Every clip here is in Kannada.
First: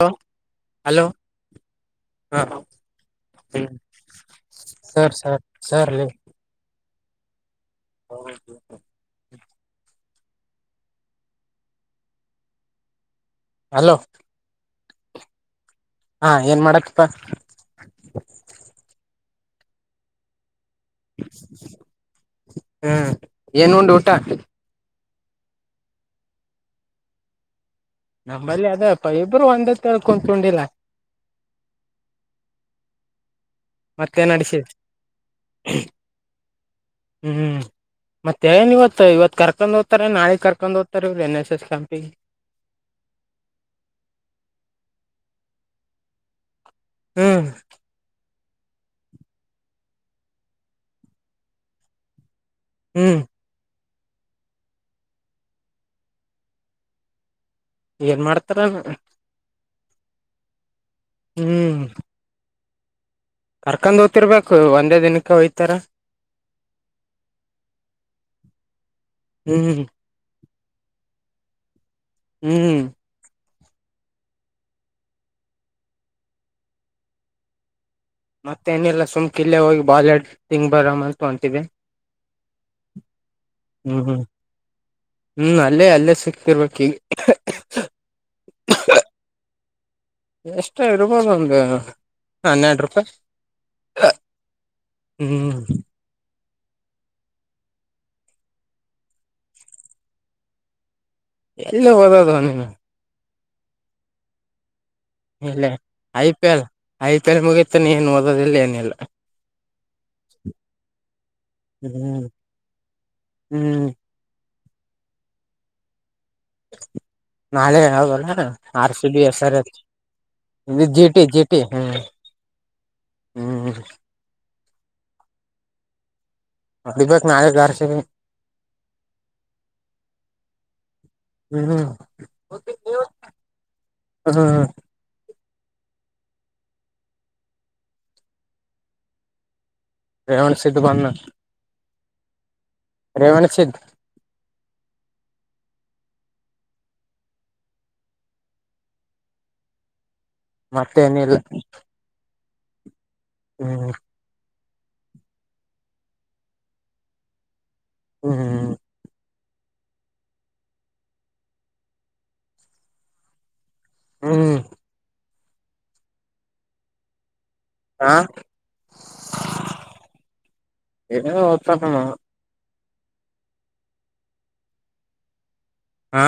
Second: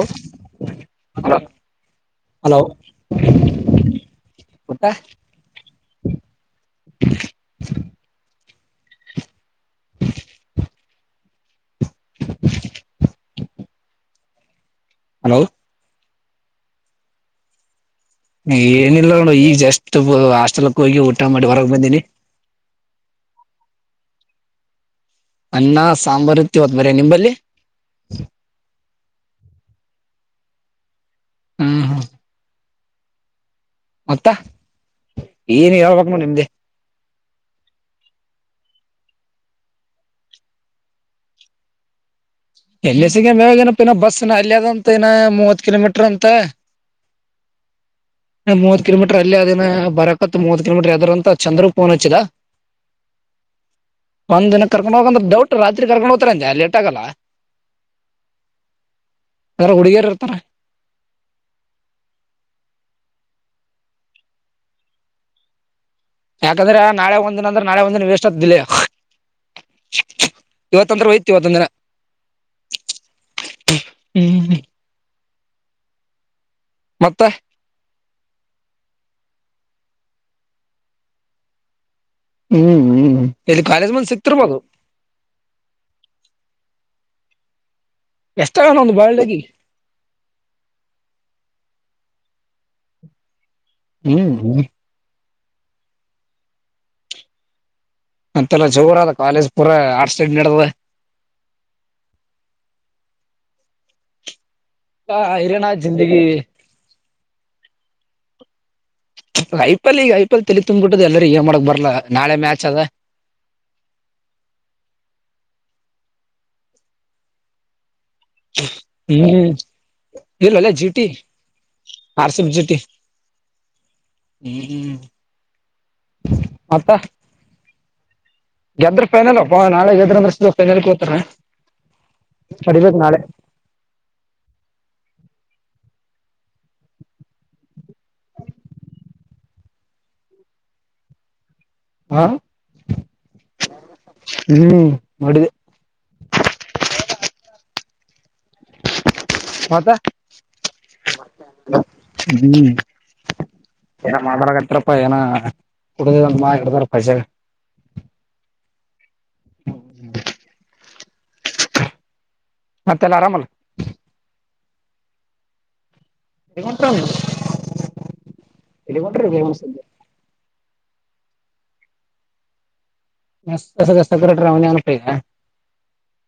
ಹಲೋ ಹಲೋ ಹ ಹಲೋ ಸರ್ ಸರ್ ಸರ್ ಹೇಳ್ರಿ [unintelligible] [unintelligible] [unintelligible] [unintelligible] ಹಲೋ ಹಲೋ ಹಾ ಏನ್ ಮಾಡತೀಪ್ ಏನಿಲ್ಲ ನೋಡ ಈಗ ಜಸ್ಟ್ ಹಾಸ್ಟೆಲ್ ಹೋಗಿ ಊಟ ಮಾಡಿ ಹೊರಗ ಬಂದನಿ ಹ್ಮ್ ಏನ್ ಉಂಡ ಊಟಾ ಅನ್ನ ಸಾಂಬಾರ್ ಇತ್ತ ಇವತ್ತ್ ಬರೆ ನಿಂಬಲ್ಲಿ ನಂಬಲ್ಲಿ ಅದೇಪ್ಪ ಇಬ್ಬರು ಒಂದ ತೇಳ್ಕೊಂಡಿಲ್ಲ ಹೂ ಮತ್ತೆನಡಸಿದೀ ಏನ್ ಹೇಳ್ಬೇಕ್ ನೋಡ್ ನಿಮ್ದೆ ಹೂಂ ಮತ್ತೆ ಏನ್ ಇವತ್ತು ಇವತ್ತು ಕರ್ಕೊಂಡ್ ಹೋಗ್ತಾರಾ ನಾಳಿಗ ಕರ್ಕೊಂಡ್ ಹೋಗ್ತಾರಾ ಇವರು ಎನ್ ಎಸ್ ಎಸ್ ಕ್ಯಾಂಪಿಗಿ [unintelligible] ಏನ್ ಸ್ ಇನ್ನಾ ಅಲ್ಲಿಯದಂತ ಇನ ಮೂವತ್ ಕಿಲೋಮೀಟರ್ ಅಂತ ಹೂ ಮೂವತ್ ಕಿಲೋಮೀಟರ್ ಅಲ್ಲಿ ಅದನ ಬರಕತ್ ಮೂವತ್ ಕಿಲೋಮೀಟರ್ ಯದ್ರ ಅಂತ ಚಂದ್ರ ಫೋನ್ ಹಚ್ಚಿದಾ ಹೂ ಒಂದಿನ ಕರ್ಕೊಂಡ್ ಹೋಗಂದ್ರ ಡೌಟ್ ರಾತ್ರಿ ಕರ್ಕೊಂಡ್ ಹೋಗ್ತ ಅಂತೆೆ ಲೇಟ್ ಆಗಲ್ಲಾ ಏನ್ ಮಾಡ್ತಾರ ಏನೋ ಅದರಾಗ ಹುಡುಗಿಯರು ಇರ್ತಾರ? ಹೂ ಕರ್ಕೊಂಡ್ ಹೋತಿರಬೇಕು ಒಂದೇ ದಿನಕ್ಕೆ ಹೋಯ್ತಾರ ಯಾಕಂದ್ರೆ ನಾಳೆ ಒಂದ್ ದಿನ ಅಂದ್ರೆ ನಾಳೆ ಒಂದಿನ ವೇಸ್ಟ್ ಆತ್ ಇಲ್ಲೇ. ಹೂ ಹೂ ಹೂ ಇವತ್ತ್ ಅಂದ್ರ ಹೋಯ್ತಾ ಇವತ್ತೊಂದ ದಿನ ಹೂ [unintelligible] ಮತ್ತ ಮತ್ತೇನಿಲ್ಲ ಸುಮ್ ಕಿಲ್ಲೇ ಹೋಗಿ ಬಾಲ್ ಆಡಿ ಎಗ್ ತಿಂದ ಬರಮಿ ಅಂತ ಹೊಂಟಿದೆ ಹ್ಮ್ ಹ್ಮ್ ಇಲ್ಲಿ ಕಾಲೇಜ್ ಹೂ ಮಂದಿ ಹೂ ಸಿಕ್ತಿರ್ಬೋದು ಹೂ ಅಲ್ಲೇ ಅಲ್ಲೇ ಸಿಕ್ತಿರ್ಬೇಕ ಈಗ [inaudible] ಎಷ್ಟಾಗಣ ಒಂದು ಬಾಲ್ಡ್ ಎಗಿಗೀ ಎಷ್ಟ ಇರ್ಬೋದು ಒಂದು ಹನ್ನೆರಡು ರೂಪಾಯಿ ಹ್ಮ್ ಹ್ಮ ಹ್ಮ್ ಮತ್ತೆಲ್ಲ ಜೋರ ಅದ ಕಾಲೇಜ್ ಪೂರ ಆ ಸ್ಟೈ ನಡದದ ಎಲ್ಲ ಹೋಗೋದ ನೀನ್ ಹೈರಾಣ ಇಲ್ಲ ಜಿಂದಗಿ I P L I P L ಮುಗತಾನ ಏನು ಓದೋದಿಲ್ಲ ಏನಿಲ್ಲ ಐ ಪಿ ಎಲ್ ಈಗ ಐಪಿ ಎಲ್ ತೆಲಿ ತುಂಬ್ಬಿಟ್ಟದ ಎಲ್ಲರ ಏನ್ ಮಾಡಕ್ ಬರ್ಲ್ಲ ಹ್ಮ್ ನಾಳೆ ಮ್ಯಾಚ್ ಅದ ಹ್ಮ್ ನಾಳೆ ಹೇಳ [unintelligible] ಹ ಆರ್ ಸಿ ಬಿ ಎಸ್ ಹ್ಮ್ ಆರ್ ಎ ಇಲ್ಲಲ್ಲ G G T T G T ಹ್ಮ್ ಆರ್ ಸಿ ಬಿ ಜಿಟಿ ಹ್ಮ್ ಹ್ಮ್ ಮತ್ತ ಹೋಡಿಬೇಕ್ ನಾಳಿದ್ದು ಆರ್ ಸಿ ಬಿ ನ ಗೆದ್ರ ಫೈನಲ್ ಅಪ್ಪ ನಾಳೆ ಗೆದ್ರ ಅಂದ್ರ ಫೈನಲ್ಗೆ ಹೋತಾರ ಹ್ಮ್ ತಡಿಬೇಕು ನಾಳೆ ಹ ಹ ರೇವಣ್ಣ ಸಿದ್ದುು ಬನ್ನ ಹಾ ರೇವಣ್ಣಸಿದ್ ಹ್ಮ ನೋಡಿದೆ ಮತ್ತೆ ಮತ್ತೇನಿಲ್ಲ ಹ್ಮ್ ಹ್ಮ್ ಏನ ಮಾತಾಡಕತಿರ್ ಅಪ್ಪ ಏನ ಕುಡಿದ ಅಂದ ಮಾ ಎಡ್ತಾರ [unintelligible] ಹ್ಮ್ [unintelligible] ಮತ್ತೆ ಎಲ್ಲ ಆರಾಮಲ್ಲ ಹ್ಮ್ ಹಾ [unintelligible] ಎಲ್ಲಿಗೊರ್ಟ್ರಿ [unintelligible] [unintelligible] ಸ ಸೆಕರಟ್ರಿ ಅವನ [unintelligible] ಹಾ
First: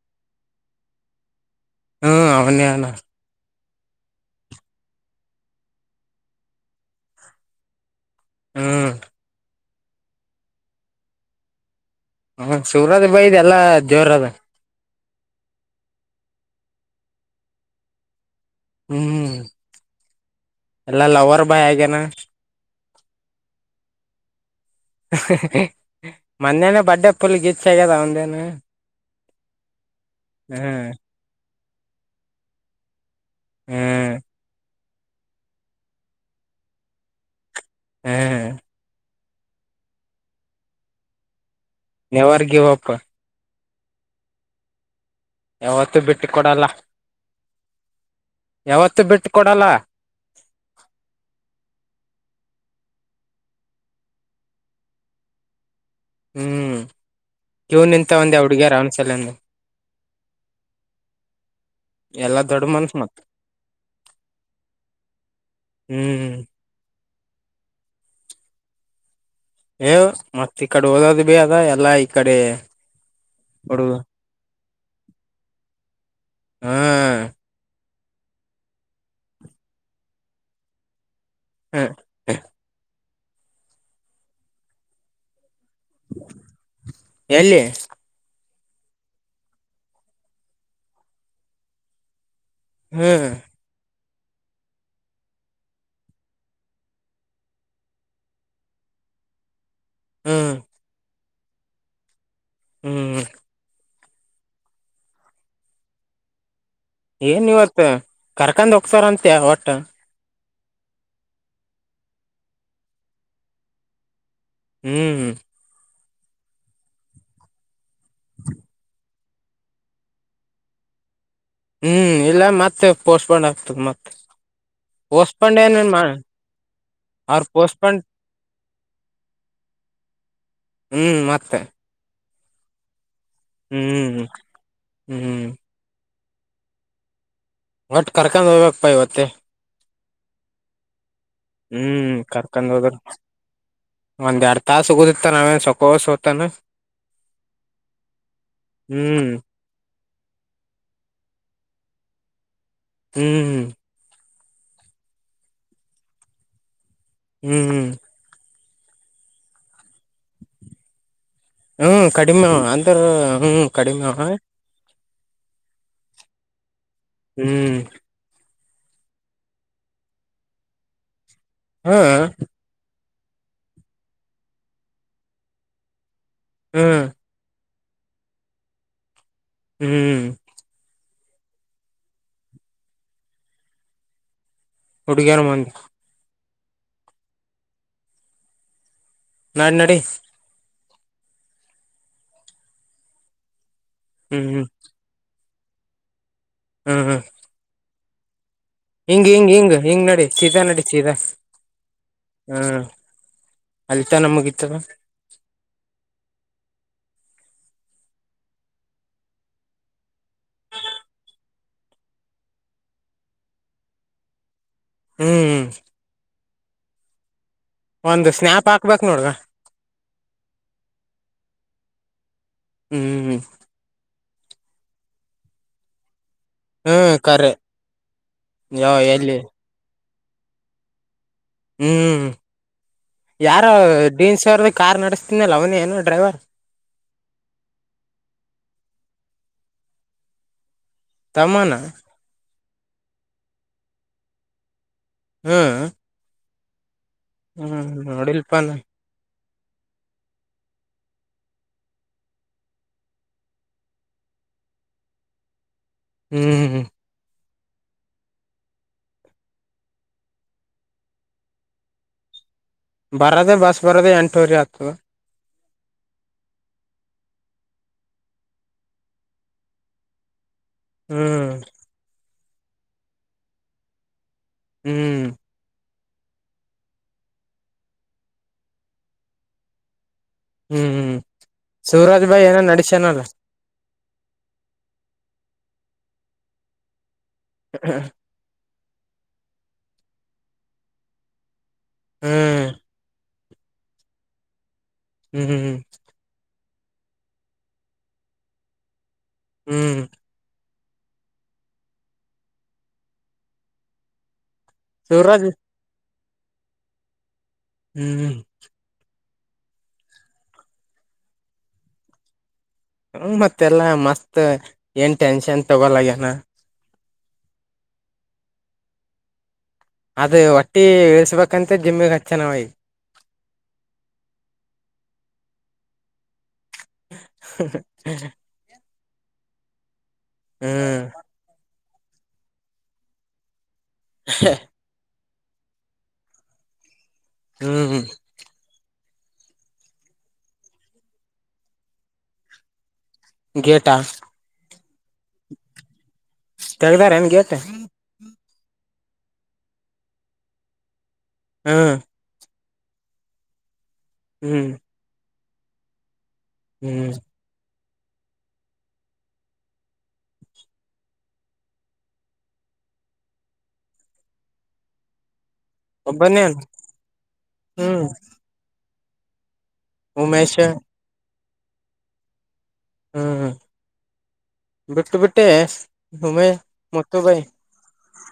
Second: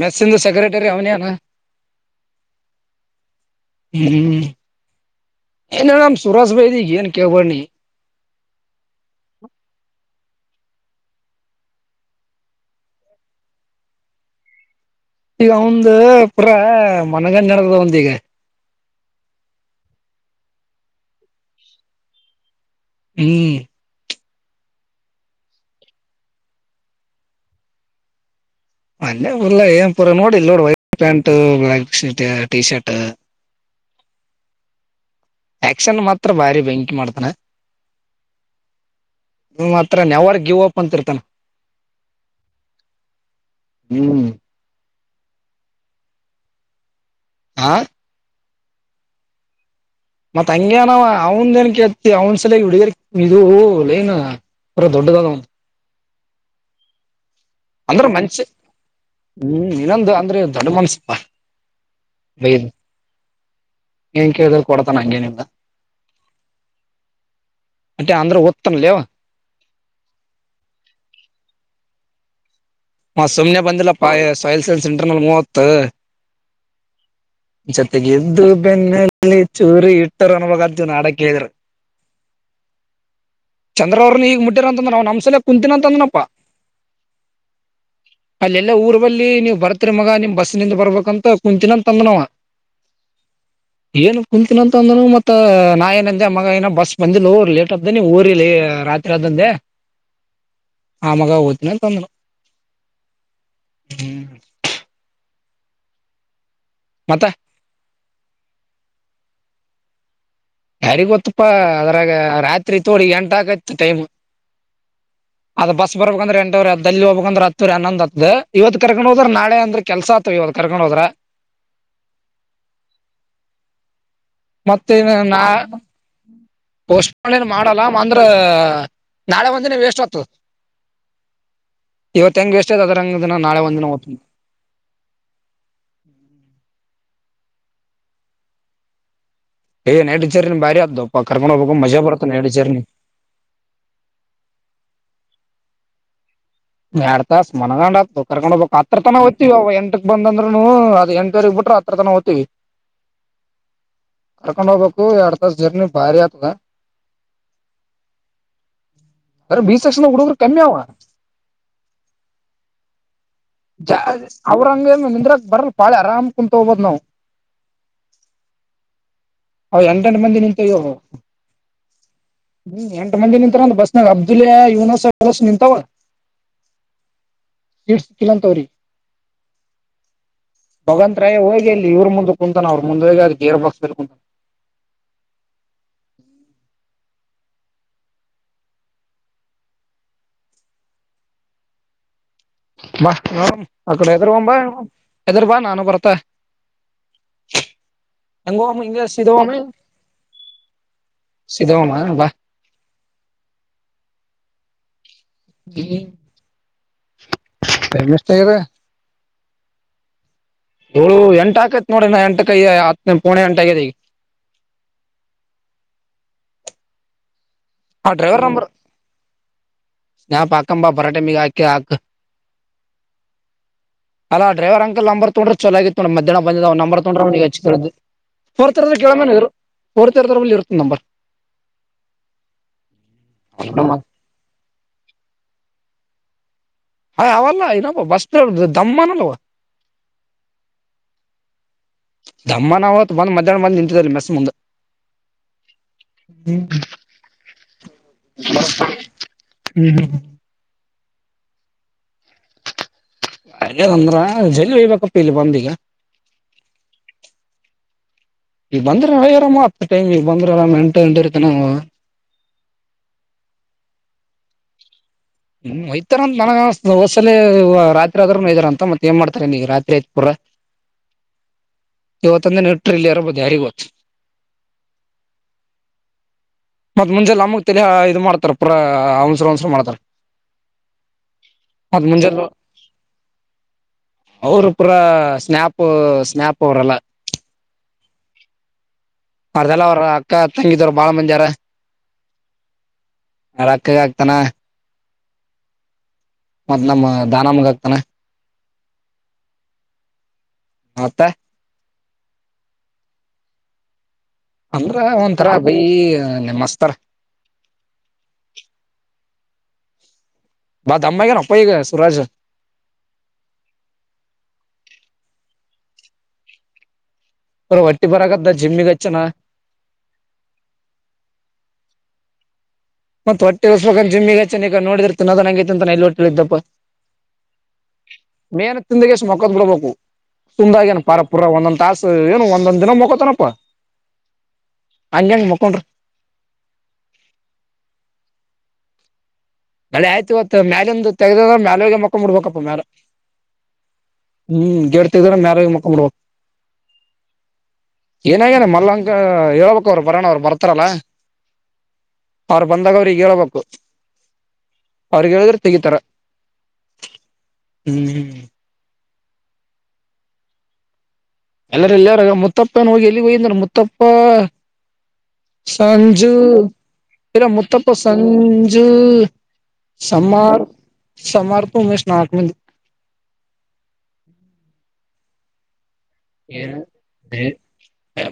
ಮೆಸ್ಸಿನ್ದು ಸೆಕ್ರೆಟರಿ ಅವನೇನಾ ಹ್ಮ್ ಅವನೇ ನ ಹ್ಮ ಎನ ನಮ್ ಸುರಾಜ್ ಭೈದಿ [unintelligible] ನೀ ಹ್ಮ್ ಹ್ಮ ಸೂರಜ್ ಬೈದ ಎಲ್ಲಾ ದೇವ್ರದ ಈಗ ಒಂದ ಪುರ ಮನಗಂಜ ನಡದ ಒಂದ ಈಗ ಹ್ಮ್ ಎಲ್ಲಾ ಲವರ್ ಬಾಯ್ ಆಗ್ಯನಾ ಹ್ಮ್ ಮೊನ್ನೇನೆ ಬಡ್ಡ ಪುಲ್ ಗೀಚಾ ಆಗಿದ್ದ ಅವದೇನ ಅಲ್ಲೆ ಉರ್ಲ್ಲ ಏನ್ ಪುರ ನೋಡಿಲ್ ನೋಡಿ ವೈಟ್ ಹ್ಮ್ ಪ್ಯಾಂಟ್ ಬ್ಲಾಕ್ ಟೀ ಶರ್ಟ್ ಹ್ಮ್ ಆಕ್ಷನ್ ಮಾತ್ರ ಬಾರಿ ಬೆಂಕಿ ಮಾಡ್ತಾನ ಹ್ಮ್ ನಿಮ್ ಹತ್ರ ನೆವರ್ ಗಿವ್ ಅಪ್ ಅಂತಿರ್ತಾನ ನೆವೆರ್ ಗಿವ್ ಆಪ್ ಹ್ಮ್ ಯಾವತ್ತು ಬಿಟ್ಟು ಕೊಡಲ್ಲ ಹಾ ಯಾವತ್ತು ಬಿಟ್ಟು ಕೊಡಲ್ಲ ಮತ್ತ ಹಂಗ್ಯನಾವ ಅವಂದೇನಕ್ಕ ಕೇಳ್ತೀಯ ಅವನ್ ಸಲ ಹುಡುಗರ್ [unintelligible] ಏನು ಬಾರಿ ದೊಡ್ಡದಾಗ ಅವ್ನ ಹ್ಮ್ ಕ್ಯೂ ಅಂದ್ರ ನಿಂತ ಮನ್ಷ ಎಂದೇ ಹುಡ್ಗೀರ ಅವ್ನ್ [unintelligible] ಹ್ಮ್ ಇನ್ನೊಂದು ಅಂದ್ರೆ ದೊಡ್ಡ ಮನ್ಸಪಾ ಎಲ್ಲಾ ದೊಡ್ಡ ಮನುಷ್ಯ ಮತ್ತೆ ನೀನ್ ಕೇಳಿದ್ರು ಕೊಡತಾನ ಹಂಗೇನು ಇಲ್ಲ ಹ್ಮ್ ಅದೆ ಅಂದ್ರೂ ಓದತಾನ ಲೇವ್ವಾ. ಏ ಮತ್ತತ್ ಈ ಕಡೆ ಓದದು ಭೀ ಅದ. ಎಲ್ಲಾ ಈ ಕಡೆ, ಮ ಸುಮ್ನೆ ಹುಡುಗ ಬಂದಿಲ್ಲಪ್ಪ ಸಯಿಲ್ ಸೈನ್ ಸೆಂಟರ್ ನಲ್ಲಿ ಮೂವತ್, ಹಾ ಜೊತೆಗೆದ್ದು ಬೆನ್ಲಿಲಿ ಚೂರಿ ಇಟ್ಟರು. ಅನ್ಬೇಕ್ ಆಡಕ, ಹ್ಮ, ಚಂದ್ರ ಅವ್ರನು ಈಗ ಮುಟ್ಟಿರ ಅಂತಂದ್ರ ಅವ ನಮ್ಸಲ ಕುಂತಿನಂತಂದ್ರಪ್ಪ. ಎಲ್ಲಿ ಅಲ್ಲೆಲ್ಲಾ ಊರ್ ಬಲ್ಲಿ ನೀವ್ ಬರ್ತ್ರಿ ಮಗ ನಿಮ್ ಬಸ್ ನಿಂದ ಬರ್ಬೇಕಂತ ಕುಂತಿನಂತ ತಂದ್ನವ. ಹ್ಮ್. ಏನ ಕುಂತಿನ ಅಂತ ಅಂದನು ಮತ್ತ ನಾ ಏನಂದ ಮಗ ಏನ ಬಸ್ ಬಂದಿಲ್ಲ ಹೊರಿ ಲೇಟ್ ಅ್ದ ನೀವು ಹೊರೀ ಲೆ, ರಾತ್ರಿ ಅದಂದೆ, ಹ್ಮ್. ಆ ಮಗ ಹೊತಿನಂತ್ ಅಂದುನು. ಹ್ಮ್. ಹ್ಮ್. ಮತ್ತ ಏನ ಇವತ್ತು ಕರ್ಕಂದ್ ಹೋಗ್ತಾರ ಅಂತೆ ಒಟ್ಟ. ಯಾರಿ ಗೊತ್ತಪ್ಪಾ ಅದ್ರಾಗ ರಾತ್ರಿ ತೋಡಿ ಎಂಟ ಆಕೈತ ಟೈಮ್. ಹ್ಮ್. ಬರ್ಬೇಕ ಅಂದ್ರ ಎಂಟವರಿ ಅತ್ದ್ ಅಲ್ಲಿ ಹೋಗಬೇಕಂದ್ರ ಹತ್ತವರಿ ಹನ್ನೊಂದ ಅತ್ದ್ ಇವತ್ತು ಕರ ಹ್ರ ನಾಳೆ ಅಂದ್ರೆ ಕೆಲ್ಸ ಆತ್ವಾಗ ಇವತ್ತ ಕರ್ಕೊಂಡ್ ಹೋದ್ರ. ಹ್ಮ್ ಇಲ್ಲ ಮತ್ತೆ ಪೋಸ್ಟ್ಪೋಡ್ ಆಗ್ತದ ಮತ್. ಮತ್ತೇ ನಾ, ಅವ್ರ ಪೋಷಫೋನ್ ಮಾಡಲ್ಲ ಪೋಸ್ಟ್ಪೋಂಡ್ ಅಂದ್ರ ನಾಳೆ ಒಂದಿನ ವೇಷ್ಟ ಅತ್ದ್. ಹ್ಮ್ ಮತ್ತ. ಇವತ್ತು ಹೆಂಗೆ ಎಷ್ಟೇ್ ಅದ್ರಂಗ ದಿನ ನಾಳೆ ಒಂದಿನ ಹೋಗ್ತ ಹ್ಮ್ ಒಟ್ ಕರ್ಕೊಂಡ್ ಹೋಗ್ಬೇಕಪ್ಪಾ ಇವತ್ತ. ಏ ನೈಟ್ ಜರ್ನಿ ಬರಿ ಅತದೋ. ಹ್ಮ್ ಕರ್ಕೊಂಡ ಹೋದ್ರ ಒಂದ್ ಎರಡ್ ತಾಸ್ ಸಿಗುದಿತ್ತ ನಾವೇನ್ ಸೊ ಕೋಷ ಹೊತಾನ. ಎರಡ ತಾಸ ಮನಗೊಂಡ ಅತ್ದ್ ಕರ್ಕೊಂಡ್ ಹೋಗಬೇಕ್ ಹತ್ರತನ ಹ್ಮ್ ಹೋತೀವಿ. ಎಂಟ ಹನೊಂದು ಅಂದ್ರೂನು ಅದ ಎಂಟುವರೆಗ್ ಬಿಟ್ರೆನು ಹತ್ರತನ ಹೋಗ್ತೀವಿ. ಹ್ಮ್. ಕರ್ಕೊಂಡ ಹೋಗ್ಬೇಕು ಎರಡ ತಾಸ ಜರ್ನಿ ಭಾರಿ ಆತದ. ಹ್ಮ್. ಅರೆ ಬಿ ಸೆಕ್ಷನಗ ಹುಡುಗರು ಕಮ್ಮಿ ಆವಾ. ಹ್ಮ್ ಕಡಿಮೀ ಆವಾ. ಅಂದ್ರ ಹ್ಮ್ ಜ ಕಡಿಮೆ ಅವ ಅವ್ರಂಗ ನಿಂದ್ರಾಗ ಬರಲ ಪಾಳೆ ಆರಾಮ್ ಕುಂತ್ ಹೋಗಬೋದ್ ನಾವವು. ಹ್ಮ್. ಹ್ [unintelligible] ಮಂದಿ ನಿಂತುಯ್ಯೋ ಹಾ. ಮಂದಿ ನಿಂತರಂದ ಬಸ್ನಾಗ ಅಬ್ದುಲ್ಯಾ ಯುನಸ್ ಎಲ್ಲೋಸು ನಿಂತವ. ಹ್ಮ್. ಸಿಟ್ ಸಿಕ್ಕಿಲ್ಲ ಅಂತ ಅವರ್ಗ್. ಹ್ಮ್. ಮುಗಂತ್ರ ಹೋಗಿ ಇಲ್ಲಿ ಇವ್ರರು ಮುಂದೆ ಕುಂತಾನ ಅವರು ಮುಂದೆ ಹೋಗಿ ಅದ ಗೇರ್ ಬಾಕ್ಸ್ ಕುಂತಾನ. ಹುಡಿಗೇರ ಮುಂದ್. ನಡಿ, ನಡಿ ಬಾ ಹ ಅಕಡೆ ಎದರು ಒ ಹ್ಮ್ ಬಾ ಹ್ಮ್ ಎದರ್ ಬಾ ನಾನು ಬರ್ತ. ಹ್ಮ್. ಹೆಂಗೋಮ ಹಿಂಗ ಹಿಂಗ್ ಸಿದೋಮ ಹಿಂಗ್ ಹಿಂಗ್ ಹಿಂಗ್ ನಡಿ ಸೀದಾ ನಡಿ ಸೀದಾ ಸಿದೋಮ ಬಾ ಹ್ಮ್. ಅಲ್ಲಿತ್ನ ಮುಗಿತದ. ಹ್ ಟೈಮ್ ಎಷ್ಟಾಗದೆ? ಏಳು ಎಂಟ ಆಕೈತ್ ನೋಡು ಎಂಟಕೈ ಹತ್ ಪೋಣೆ ಎಂಟು ಆಗದೆ ಹ್ಮ್ ಹ್ಮ ಆ ಡ್ರೈವರ್ ನಂಬರ್ ಸ್ನ್ಯಾಪ್ ಹಾಕ್ಬೇಕ್ ನೋಡ್ಗ ಸ್ನಾಪ್ ಹಾಕಂಬ ಬರಾ ಟೈಮಿಗೆ ಹಾಕಿ ಹಾಕ್ ಹ್ಮ್ ಅಲ್ಲ ಡ್ರೈವರ್ ಅಂಕಲ್ ನಂಬರ್ ತಗೊಂಡ್ರಿದ ಚಲಾಗಿತ್ತು ನೋಡ್ ಮದ್ ಬಂದಾ ನಂಬರ್ ಹ್ಮ್ ಕರೆ ತೊಂಗಡಿದ್ರೆ ಯಾವ ಎಲ್ಲಿ [unintelligible] ಕೂರ್ತಿರತರಲ್ಲಿ ಇರುತ್ತೆ ನಂಬರ್ ಹ್ಮ್ ಯಾರ ನಂಬರ್ ಡೀನ್ಸ್ ಸರ್ ಕಾರ್ ನಡೆಸ್ತನೆಲ್ಲ ಅವನೇ ಏನು ಡ್ರೈವರ್ ಹ್ ಅವಲ್ಲ ಇನೊಬ್ಬ ಬಸ್ ದಮಾನಲ್ಲವಾ ತಮ್ಮನ ತಮ್ಮನ ಹೊತ್ತು ಬಂದು ಮಧ್ಯಾಹ್ನ ಬಂದು ನಿಂತಿದ್ದ ಮೆಸ್ ಮುಂದೆ ಹ್ಮ್ ಹ್ಮ್ ಹ್ಮ್ ನೋಡಿಲ್ಪಾನ ಹ್ಮ್ ಹ್ಮ್ ಹ್ಮ ಹಾಗಂದ್ರ ಜಲ್ ಹೊಯಿಬೇಕಪ್ಪ ಇಲ್ಲಿ ಬಂದು ಈಗ ಹ್ಮ್ ಇಲ್ಲಿ ಬಂದ್ರ ರಾಮ ಅತ್ತು ಟೈಮ ಇ ಬಂದರ ಇಟ್ಟಿರತನೋ ಬರೋದೆ ಬಸ್ ಬರೋದೆ ಎಂಟೂವರಿ ಹತ್ತದ ಹ್ಮ ಒಯ್ತಾರಂತ ನನಗ ಅನ್ನಿಸುತ್ತದೆ ಹೊದ್ಸಲಿ ರಾತ್ರಿ ಆದ್ರೂ ವೈಯ್ದಾರ ಅಂತ ಮತ್ತ್ ಏನ್ ಮಾಡ್ತಾರೆ ನೀಗ ರಾತ್ರಿ ಆಯ್ತ್ ಪೂರ ಹ್ಮ್ ಇವತ್ತಂದು ದಿನ ಇಟ್ರ ಇಲ್ಲೆ ಇರಬೋದು ಯಾರಿಗೋತ್ತು. ಹ್ಮ್ ಮತ್ತ್ ಮುಂಜೆ ನಮ್ಮಗ್ ತಿಲ ಇದು ಮಾಡ್ತಾರ ಪುರ ಅವನ್ಸ ಒನ್ಸರು ಮಾಡ್ತಾರ ಹ್ಮ್ ಹ್ಮ್ ಶಿವರಾಜ್ ಬಾಯ್ ಏನೋ ನಡಿಸ್ಯನಲ್ಲ ಅವ್ರ ಪುರ ಸ್ನ್ಯಾಪು ಸ್ನ್ಯಾಪು ಅವರೆಲ್ಲ ಹ್ಮ ಹ್ಮ ಅರ್ದೆಲ್ಲಿ ಅವ್ರ ಅಕ್ಕ ತಂಗಿದವರು ಬಾಳ ಮಂದಿ ಹೌರ ಹ್ಮ್ ಅವರ್ ಅಕ್ಕಗ ಆಗ್ತಾನ ಹ್ಮ್ ಹ್ಮ್ ಹ್ಮ್ ಮತ್ತ್ ನಮ್ಮ ದಾನಮಗ ಆಕ್ತಾನ ಹ್ಮ್ ಮತ್ತೆ ಅಂದ್ರೆ ಸೂರಜ್ ಒಂಥರ ಬಾಯಿ ಮಸ್ತಾರ ಹ್ಮ್್ಮ ಬತ್ ಅಮ್ಮಗ ನ ಅಪ್ಪಗ ಸುರಾಜ್ ಹ್ಮ ಮತ್ತೆಲ್ಲಾ ಮಸ್ತ್ ಏನ್ ಟೆನ್ಷನ್ ತಗೊಲಗ್ಯನ ಅವರ ಹೊಟ್ಟಿ ಬರಕತದ ಜಿಮ್ಮಿಗೆ ಹಚ್ಚನಾ ಅದು ಹೊಟ್ಟಿ ಇಳಸ್ಬೇಕಂತ ಜಿಮ್ಮಿಗೆ ಹಚ್ಚನಾವ ಐ ಮತ್ತ್ ಹೊಟ್ಟೆಸ್ಬೇಕ ಜಿಮ್ಮಿಗ್ ಆಚೆನ ಈಗ ನೋಡಿದ್ರೆ ತಿಂದಾಗನೆ ತಿನ್ನುತ್ತಾನ ಎಲ್ಲಿ ಹೊಟ್ಟೆ ಇಳಿದ್ದಪ್ಪ ಹಹ ತಿಂದಗೆ ಎಷ್ಟು ಮೊಕ್ಕದ್ ಬಿಡ್ಬೇಕು ತುಂಬಾಗಿ ಏ ಹ್ಮ್ ಪಾರ ಪುರ ಒಂದೊಂದು ತಾಸ್ ಏನು ಒಂದೊಂದ್ ದಿನ ಮೊಕೋತನಪ್ಪಾ ಹ ಹಂಗ್ ಹೆಂಗ್ ಮುಕ್ಕೊಂದರೆ ಹ್ಮ್ ಹ್ಮ್ ಮಳೆ ಆಯ್ತತಿ ಇವತ್ ಮೇಲಿಂದು ತೆಗದು ಮ್ಯಾಲ್ ಹೋಗಿ ಮೊಕ್ಕ ಮುಡ್ಬೇಕಪ್ಪ ಮ್ಯಾಲೆ ಗೇಟಾ ಹ್ಮ್ ಗೇಟ್ ತೆಗೆರೆ ಮ್ಯಾಲಿ ಹೋಗಿ ಮೋಕೊಂಬಿಡ್ಬೇಕು ತೆಗ್ದಾರ ನಿನ್ಗೆಟು ನನ್ನಾಗೇನೆ ಮಲ್ಲಂಕ ಹ ಹೇಳಳ್ಬೇಕ ಅವ್ರು ಬರೋಣ ಅವ್ ಬರ್ತಾರಲ್ಲ. ಹ್ಮ್ ಅವ್ರು ಬಂದಾಗ ಅವ್ರಿಗ್ ಹೇಳ್ಬೇಕು. ಹ್ಮ್ ಅವ್ರಿಗೆ ಹೇಳಿದ್ರೆ ತೆಗಿತಾರ. ಹ್ಮ್ ಹ್ಮ್ ಹ್ಮ್ ಎಲ್ಲಾರ ಎಲ್ಲಾರ ಮುತ್ತಪ್ಪನ ಹೋಗಿ ಎಲ್ಲಿ ಹೋಗಯಂದ್ರ ಮುತ್ತಪ್ಪ. ಸಂಜು ಒಬ್ಬನೇನ್ ಇರ ಮುುತ್ತಪ್ಪ ಹ್ಮ್ ಸಂಜು. ಉಮೇಶ್ ಸಮಾರ ಸಮಾರ್ [unintelligible] ಹ್ಮ್ ಬಿಟ್ಟು ಬಿಟ್ಟೆ. ಉಮೇ ಮುತ್ತು ಬಾಯಿ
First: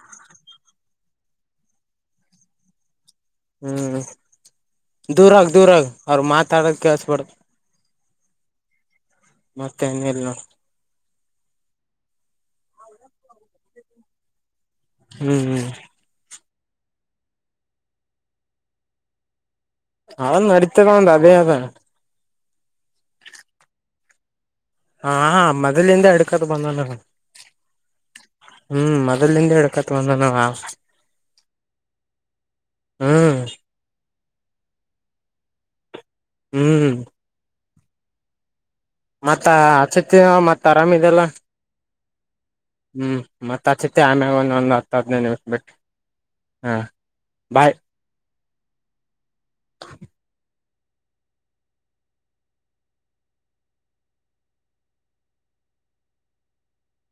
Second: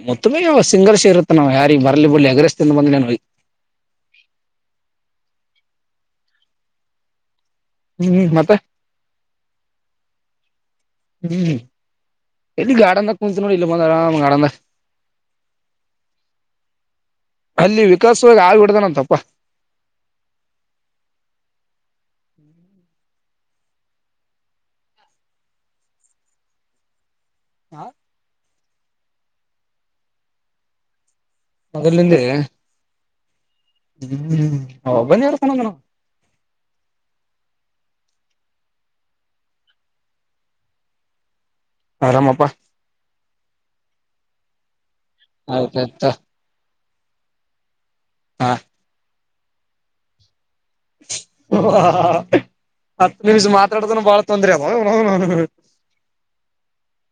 ಮೊತ್ತಮ ಯ್ಯಾವಸ್ ಸಿಂಗರ್ಸ್ ಇರುತ್ತ ನವು ಯಾರಿಗೆ ಬರ್ಲಿ ಬಿಡ್ಲಿ ಎಗ್ ರೈಸ್ ಬಂದೇನ್ರೀ. ಹ್ಮ್ ದೂರಾಗ ದೂರಾಗ ಅವರು ಮಾತಾಡದ ಕೇಳಿಸಬಾರದು ಹ್ಮ್ ಮತ್ತೆ ಮತ್ತೆ ಹೆಂಗಿರ್ಲ ಹ್ಮ್ ಎಲ್ಲಿ ಗಾರ್ಡನ್ದ ಕುಂಚ ನೋಡಿ ಇಲ್ಲ ಮ ಆರಾಮ ಗಾರ್ಡನ್ದ. ಹ್ಮ್ ಅಲ್ಲಿ ವಿಕಾಸವಾಗಿ ಆಗಿ ಬಿಡ್ದನಂತಪ್ಪ ಹ ನಡತದ ಒಂದ ಅದೇ ಅದ ಹ ಹಾ ಮೊದಲಿಂದ ಹಡ್ಕದ ಬಂದಲ್ಲನವ ಹಾ ಹ್ಮ್ ಮೊದಲಿಂದ ಹಿಡಕತ್ ಬಂದನವ. ಮೊದಲ್ಲಿಂದೆ ಹಾ [unintelligible] ಹ್ಮ್ ಮತ್ತ ಆ ಚತಿ ಮತ್ತತ್ ಆರಾಮದೆಲ್ಲ. ಆರಾಮಪ್ಪಾ ಹ್ಮ್ ಮತ್ ಹಚ್ಚಿತಿ [unintelligible] ಆಯ್ತಾಯ್ತಾ ಹಾಂ ಬಾಯ್ ಹ [unintelligible] ಅತ್ ನಿಮ್ಜ ಮಾತಾಡ್ದನ ಬಾಳ ತೊಂದ್ರ [unintelligible] [inaudible]